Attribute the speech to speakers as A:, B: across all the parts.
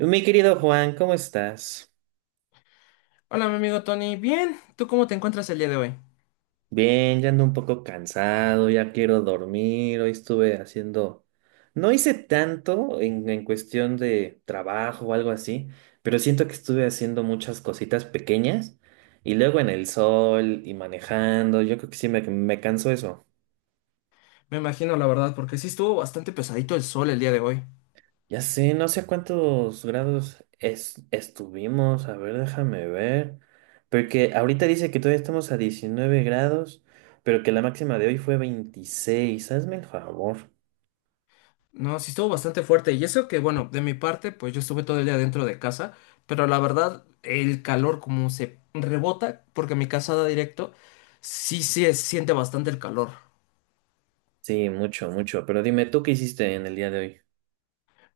A: Mi querido Juan, ¿cómo estás?
B: Hola, mi amigo Tony. Bien, ¿tú cómo te encuentras el día de hoy?
A: Bien, ya ando un poco cansado, ya quiero dormir. Hoy estuve haciendo. No hice tanto en cuestión de trabajo o algo así, pero siento que estuve haciendo muchas cositas pequeñas y luego en el sol y manejando. Yo creo que sí me cansó eso.
B: Me imagino, la verdad, porque sí estuvo bastante pesadito el sol el día de hoy.
A: Ya sé, no sé a cuántos grados estuvimos. A ver, déjame ver. Porque ahorita dice que todavía estamos a 19 grados, pero que la máxima de hoy fue 26. Hazme el favor.
B: No, sí estuvo bastante fuerte. Y eso que, bueno, de mi parte, pues yo estuve todo el día dentro de casa, pero la verdad, el calor como se rebota, porque mi casa da directo, sí se siente bastante el calor.
A: Sí, mucho, mucho. Pero dime, ¿tú qué hiciste en el día de hoy?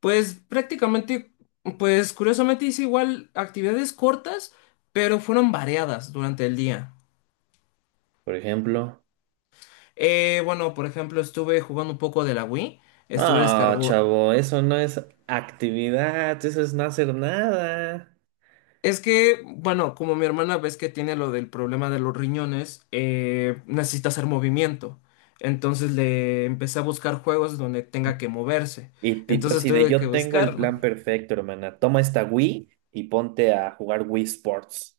B: Pues prácticamente, pues curiosamente hice igual actividades cortas, pero fueron variadas durante el día.
A: Por ejemplo.
B: Bueno, por ejemplo, estuve jugando un poco de la Wii. Estuve
A: Ah,
B: descargo-
A: chavo, eso no es actividad, eso es no hacer nada.
B: Es que, bueno, como mi hermana ves que tiene lo del problema de los riñones, necesita hacer movimiento. Entonces le empecé a buscar juegos donde tenga que moverse.
A: Y Tito
B: Entonces
A: así de
B: tuve que
A: yo tengo el
B: buscarlo.
A: plan perfecto, hermana. Toma esta Wii y ponte a jugar Wii Sports.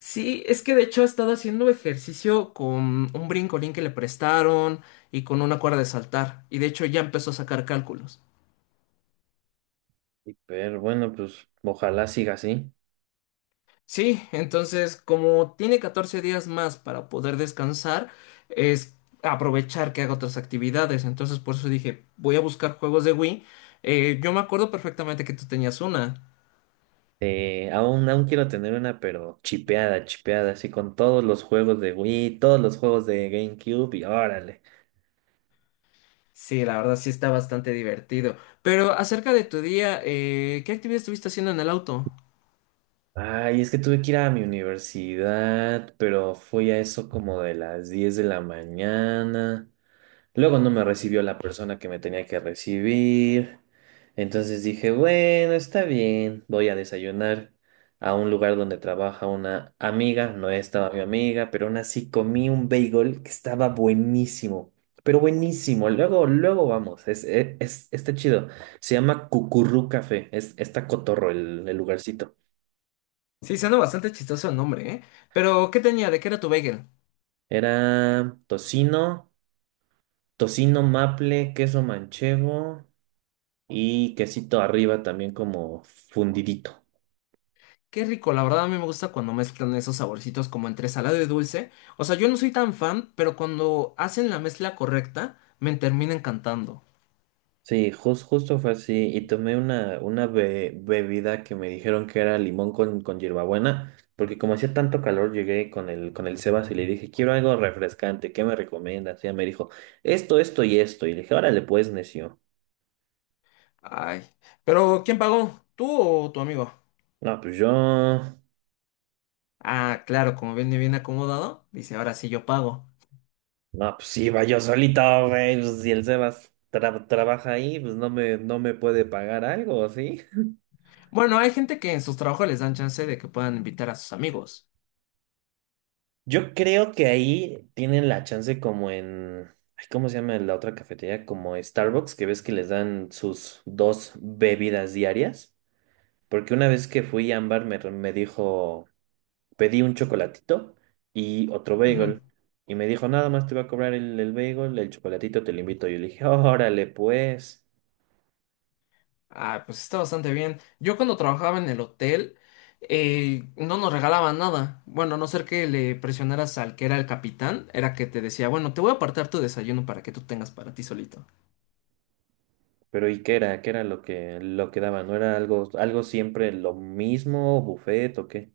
B: Sí, es que de hecho ha estado haciendo ejercicio con un brincolín que le prestaron y con una cuerda de saltar. Y de hecho ya empezó a sacar cálculos.
A: Sí, pero bueno, pues ojalá siga así.
B: Sí, entonces como tiene 14 días más para poder descansar, es aprovechar que haga otras actividades. Entonces por eso dije, voy a buscar juegos de Wii. Yo me acuerdo perfectamente que tú tenías una.
A: Aún quiero tener una, pero chipeada, chipeada, así con todos los juegos de Wii, todos los juegos de GameCube y órale.
B: Sí, la verdad sí está bastante divertido. Pero acerca de tu día, ¿qué actividad estuviste haciendo en el auto?
A: Ay, es que tuve que ir a mi universidad, pero fui a eso como de las 10 de la mañana. Luego no me recibió la persona que me tenía que recibir. Entonces dije, bueno, está bien, voy a desayunar a un lugar donde trabaja una amiga. No estaba mi amiga, pero aún así comí un bagel que estaba buenísimo. Pero buenísimo. Luego, luego vamos. Está chido. Se llama Cucurrú Café. Está cotorro el lugarcito.
B: Sí, suena bastante chistoso el nombre, ¿eh? Pero ¿qué tenía? ¿De qué era tu bagel?
A: Era tocino, tocino maple, queso manchego. Y quesito arriba también como fundidito.
B: Qué rico, la verdad a mí me gusta cuando mezclan esos saborcitos como entre salado y dulce. O sea, yo no soy tan fan, pero cuando hacen la mezcla correcta, me termina encantando.
A: Sí, justo fue así. Y tomé una bebida que me dijeron que era limón con hierbabuena, porque como hacía tanto calor, llegué con el Sebas y le dije, quiero algo refrescante, ¿qué me recomiendas? Y ella me dijo, esto y esto. Y le dije, órale, pues, necio.
B: Ay, pero ¿quién pagó? ¿Tú o tu amigo?
A: No, pues yo,
B: Ah, claro, como viene bien acomodado, dice, ahora sí yo pago.
A: no, pues iba yo solito, güey. Pues, si el Sebas trabaja ahí, pues no me puede pagar algo, ¿sí?
B: Bueno, hay gente que en sus trabajos les dan chance de que puedan invitar a sus amigos.
A: Yo creo que ahí tienen la chance como en, ay, ¿cómo se llama la otra cafetería? Como Starbucks, que ves que les dan sus dos bebidas diarias. Porque una vez que fui a Ámbar me dijo, pedí un chocolatito y otro
B: Ujú.
A: bagel. Y me dijo, nada más te voy a cobrar el bagel, el chocolatito te lo invito. Yo le dije, órale, pues.
B: Ah, pues está bastante bien. Yo cuando trabajaba en el hotel, no nos regalaban nada. Bueno, a no ser que le presionaras al que era el capitán, era que te decía, bueno, te voy a apartar tu desayuno para que tú tengas para ti solito.
A: Pero ¿y qué era? ¿Qué era lo que daban? ¿No era algo, algo siempre lo mismo, buffet o qué?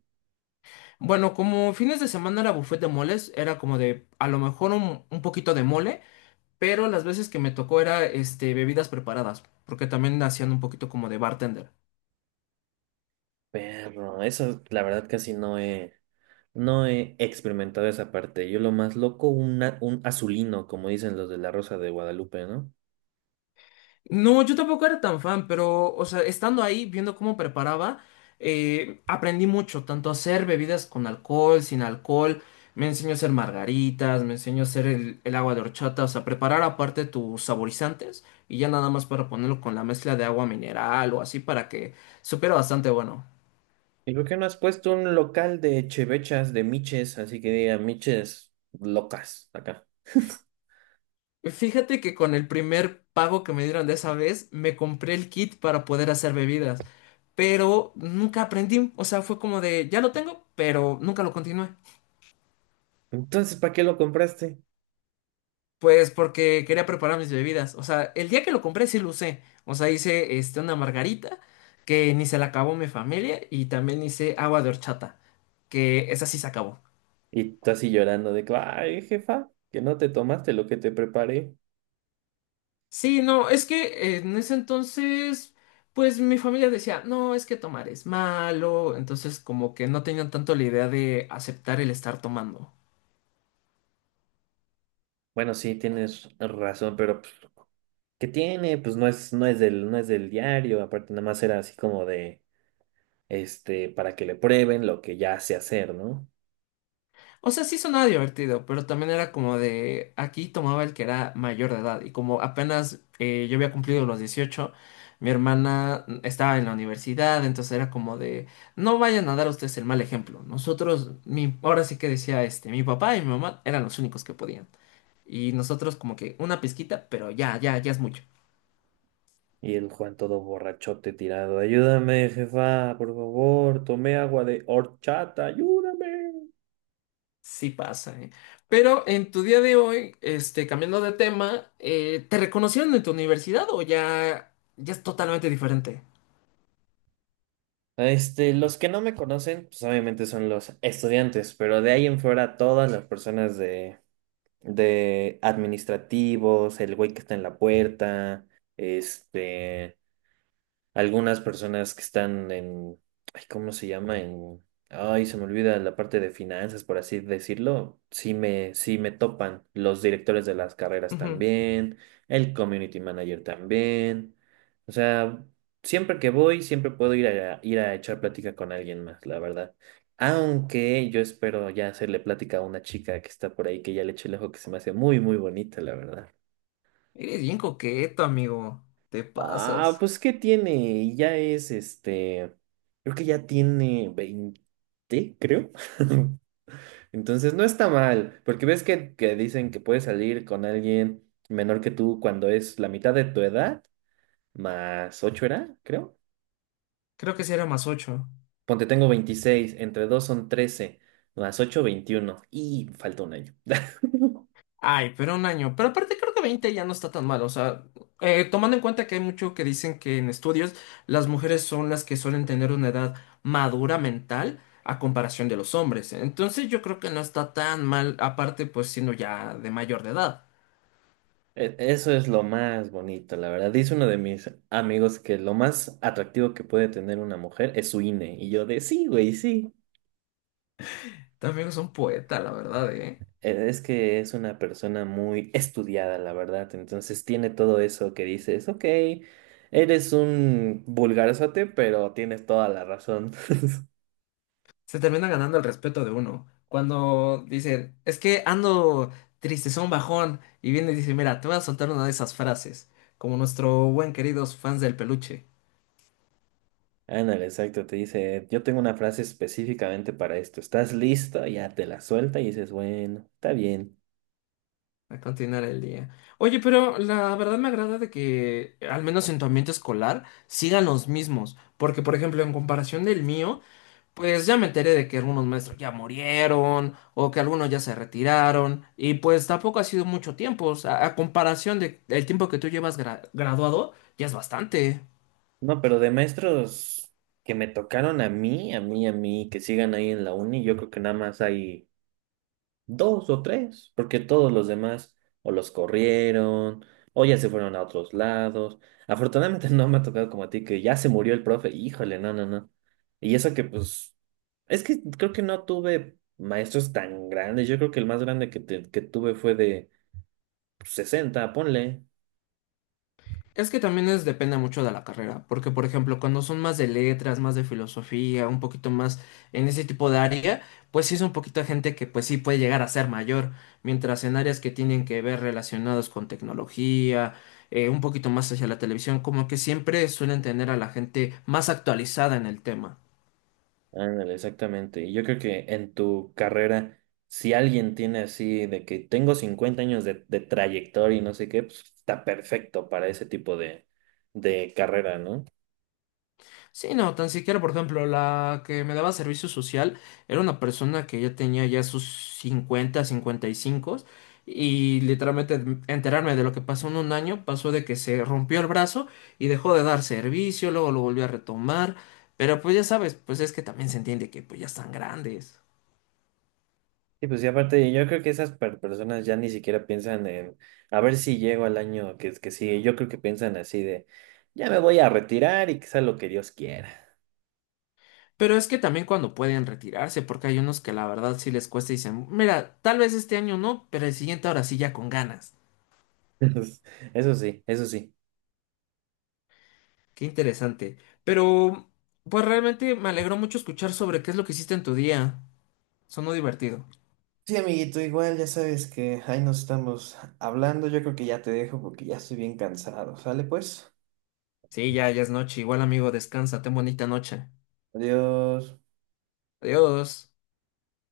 B: Bueno, como fines de semana era buffet de moles, era como de a lo mejor un poquito de mole, pero las veces que me tocó era este bebidas preparadas, porque también hacían un poquito como de bartender.
A: Perro, eso la verdad casi no he, no he experimentado esa parte. Yo lo más loco, una- un azulino, como dicen los de la Rosa de Guadalupe, ¿no?
B: No, yo tampoco era tan fan, pero, o sea, estando ahí, viendo cómo preparaba, aprendí mucho, tanto a hacer bebidas con alcohol, sin alcohol, me enseñó a hacer margaritas, me enseñó a hacer el agua de horchata, o sea, preparar aparte tus saborizantes y ya nada más para ponerlo con la mezcla de agua mineral o así para que supiera bastante bueno.
A: ¿Y por qué no has puesto un local de chevechas, de miches, así que diga miches locas acá?
B: Fíjate que con el primer pago que me dieron de esa vez, me compré el kit para poder hacer bebidas, pero nunca aprendí, o sea, fue como de, ya lo tengo, pero nunca lo continué.
A: Entonces, ¿para qué lo compraste?
B: Pues porque quería preparar mis bebidas. O sea, el día que lo compré sí lo usé. O sea, hice este, una margarita que ni se la acabó mi familia y también hice agua de horchata, que esa sí se acabó.
A: Y tú así llorando de que, ay, jefa, que no te tomaste lo que te preparé.
B: Sí, no, es que en ese entonces, pues mi familia decía, no, es que tomar es malo. Entonces como que no tenían tanto la idea de aceptar el estar tomando.
A: Bueno, sí, tienes razón, pero pues, ¿qué tiene? Pues no es, no es del, no es del diario, aparte nada más era así como de este, para que le prueben lo que ya sé hacer, ¿no?
B: O sea, sí sonaba divertido, pero también era como de aquí tomaba el que era mayor de edad y como apenas yo había cumplido los 18 mi hermana estaba en la universidad, entonces era como de no vayan a dar ustedes el mal ejemplo. Nosotros, mi, ahora sí que decía este, mi papá y mi mamá eran los únicos que podían y nosotros como que una pizquita, pero ya, ya, ya es mucho.
A: Y el Juan todo borrachote tirado, ayúdame, jefa, por favor, tomé agua de horchata, ayúdame.
B: Sí pasa, ¿eh? Pero en tu día de hoy, este, cambiando de tema, ¿te reconocieron en tu universidad o ya, ya es totalmente diferente?
A: Este, los que no me conocen, pues obviamente son los estudiantes, pero de ahí en fuera todas las personas de, administrativos, el güey que está en la puerta, este, algunas personas que están en, ay, ¿cómo se llama? En, ay, se me olvida la parte de finanzas, por así decirlo. Sí me topan los directores de las carreras
B: Ujú.
A: también, el community manager también. O sea, siempre que voy, siempre puedo ir a echar plática con alguien más, la verdad. Aunque yo espero ya hacerle plática a una chica que está por ahí, que ya le eché el ojo, que se me hace muy, muy bonita, la verdad.
B: Eres bien coqueto, amigo. Te
A: Ah,
B: pasas.
A: pues ¿qué tiene? Ya es este, creo que ya tiene 20, creo. Entonces no está mal, porque ves que dicen que puedes salir con alguien menor que tú cuando es la mitad de tu edad, más 8 era, creo.
B: Creo que sí era más ocho.
A: Ponte, tengo 26, entre 2 son 13, más 8 21 y falta un año.
B: Ay, pero un año. Pero aparte creo que 20 ya no está tan mal. O sea, tomando en cuenta que hay mucho que dicen que en estudios las mujeres son las que suelen tener una edad madura mental a comparación de los hombres. Entonces yo creo que no está tan mal, aparte pues siendo ya de mayor de edad.
A: Eso es lo más bonito, la verdad. Dice uno de mis amigos que lo más atractivo que puede tener una mujer es su INE. Y yo de sí, güey, sí.
B: También es un poeta, la verdad,
A: Es que es una persona muy estudiada, la verdad. Entonces tiene todo eso que dices, ok, eres un vulgarzote, pero tienes toda la razón.
B: Se termina ganando el respeto de uno. Cuando dicen, es que ando tristezón, bajón, y viene y dice, mira, te voy a soltar una de esas frases, como nuestro buen queridos fans del peluche,
A: Ándale, exacto. Te dice, yo tengo una frase específicamente para esto. ¿Estás listo? Ya te la suelta y dices, bueno, está bien.
B: a continuar el día. Oye, pero la verdad me agrada de que, al menos en tu ambiente escolar, sigan los mismos, porque por ejemplo, en comparación del mío, pues ya me enteré de que algunos maestros ya murieron o que algunos ya se retiraron y pues tampoco ha sido mucho tiempo, o sea, a comparación de el tiempo que tú llevas graduado, ya es bastante.
A: No, pero de maestros que me tocaron a mí, a mí, a mí, que sigan ahí en la uni, yo creo que nada más hay dos o tres, porque todos los demás o los corrieron o ya se fueron a otros lados. Afortunadamente no me ha tocado como a ti, que ya se murió el profe, híjole, no, no, no. Y eso que pues, es que creo que no tuve maestros tan grandes, yo creo que el más grande que tuve fue de pues, 60 ponle.
B: Es que también es, depende mucho de la carrera, porque por ejemplo, cuando son más de letras, más de filosofía, un poquito más en ese tipo de área, pues sí es un poquito de gente que pues sí puede llegar a ser mayor, mientras en áreas que tienen que ver relacionados con tecnología, un poquito más hacia la televisión, como que siempre suelen tener a la gente más actualizada en el tema.
A: Ándale, exactamente. Y yo creo que en tu carrera, si alguien tiene así de que tengo 50 años de trayectoria y no sé qué, pues está perfecto para ese tipo de carrera, ¿no?
B: Sí, no, tan siquiera, por ejemplo, la que me daba servicio social era una persona que ya tenía ya sus 50, 55 y literalmente enterarme de lo que pasó en un año pasó de que se rompió el brazo y dejó de dar servicio, luego lo volvió a retomar, pero pues ya sabes, pues es que también se entiende que pues ya están grandes.
A: Y pues y aparte, yo creo que esas personas ya ni siquiera piensan en a ver si llego al año que sigue. Yo creo que piensan así de ya me voy a retirar y que sea lo que Dios quiera.
B: Pero es que también cuando pueden retirarse, porque hay unos que la verdad sí les cuesta y dicen, mira, tal vez este año no, pero el siguiente ahora sí ya con ganas.
A: Eso sí, eso sí.
B: Qué interesante. Pero, pues realmente me alegró mucho escuchar sobre qué es lo que hiciste en tu día. Sonó divertido.
A: Sí, amiguito, igual ya sabes que ahí nos estamos hablando. Yo creo que ya te dejo porque ya estoy bien cansado. Sale pues.
B: Sí, ya, ya es noche. Igual, amigo, descansa. Ten bonita noche.
A: Adiós.
B: Adiós.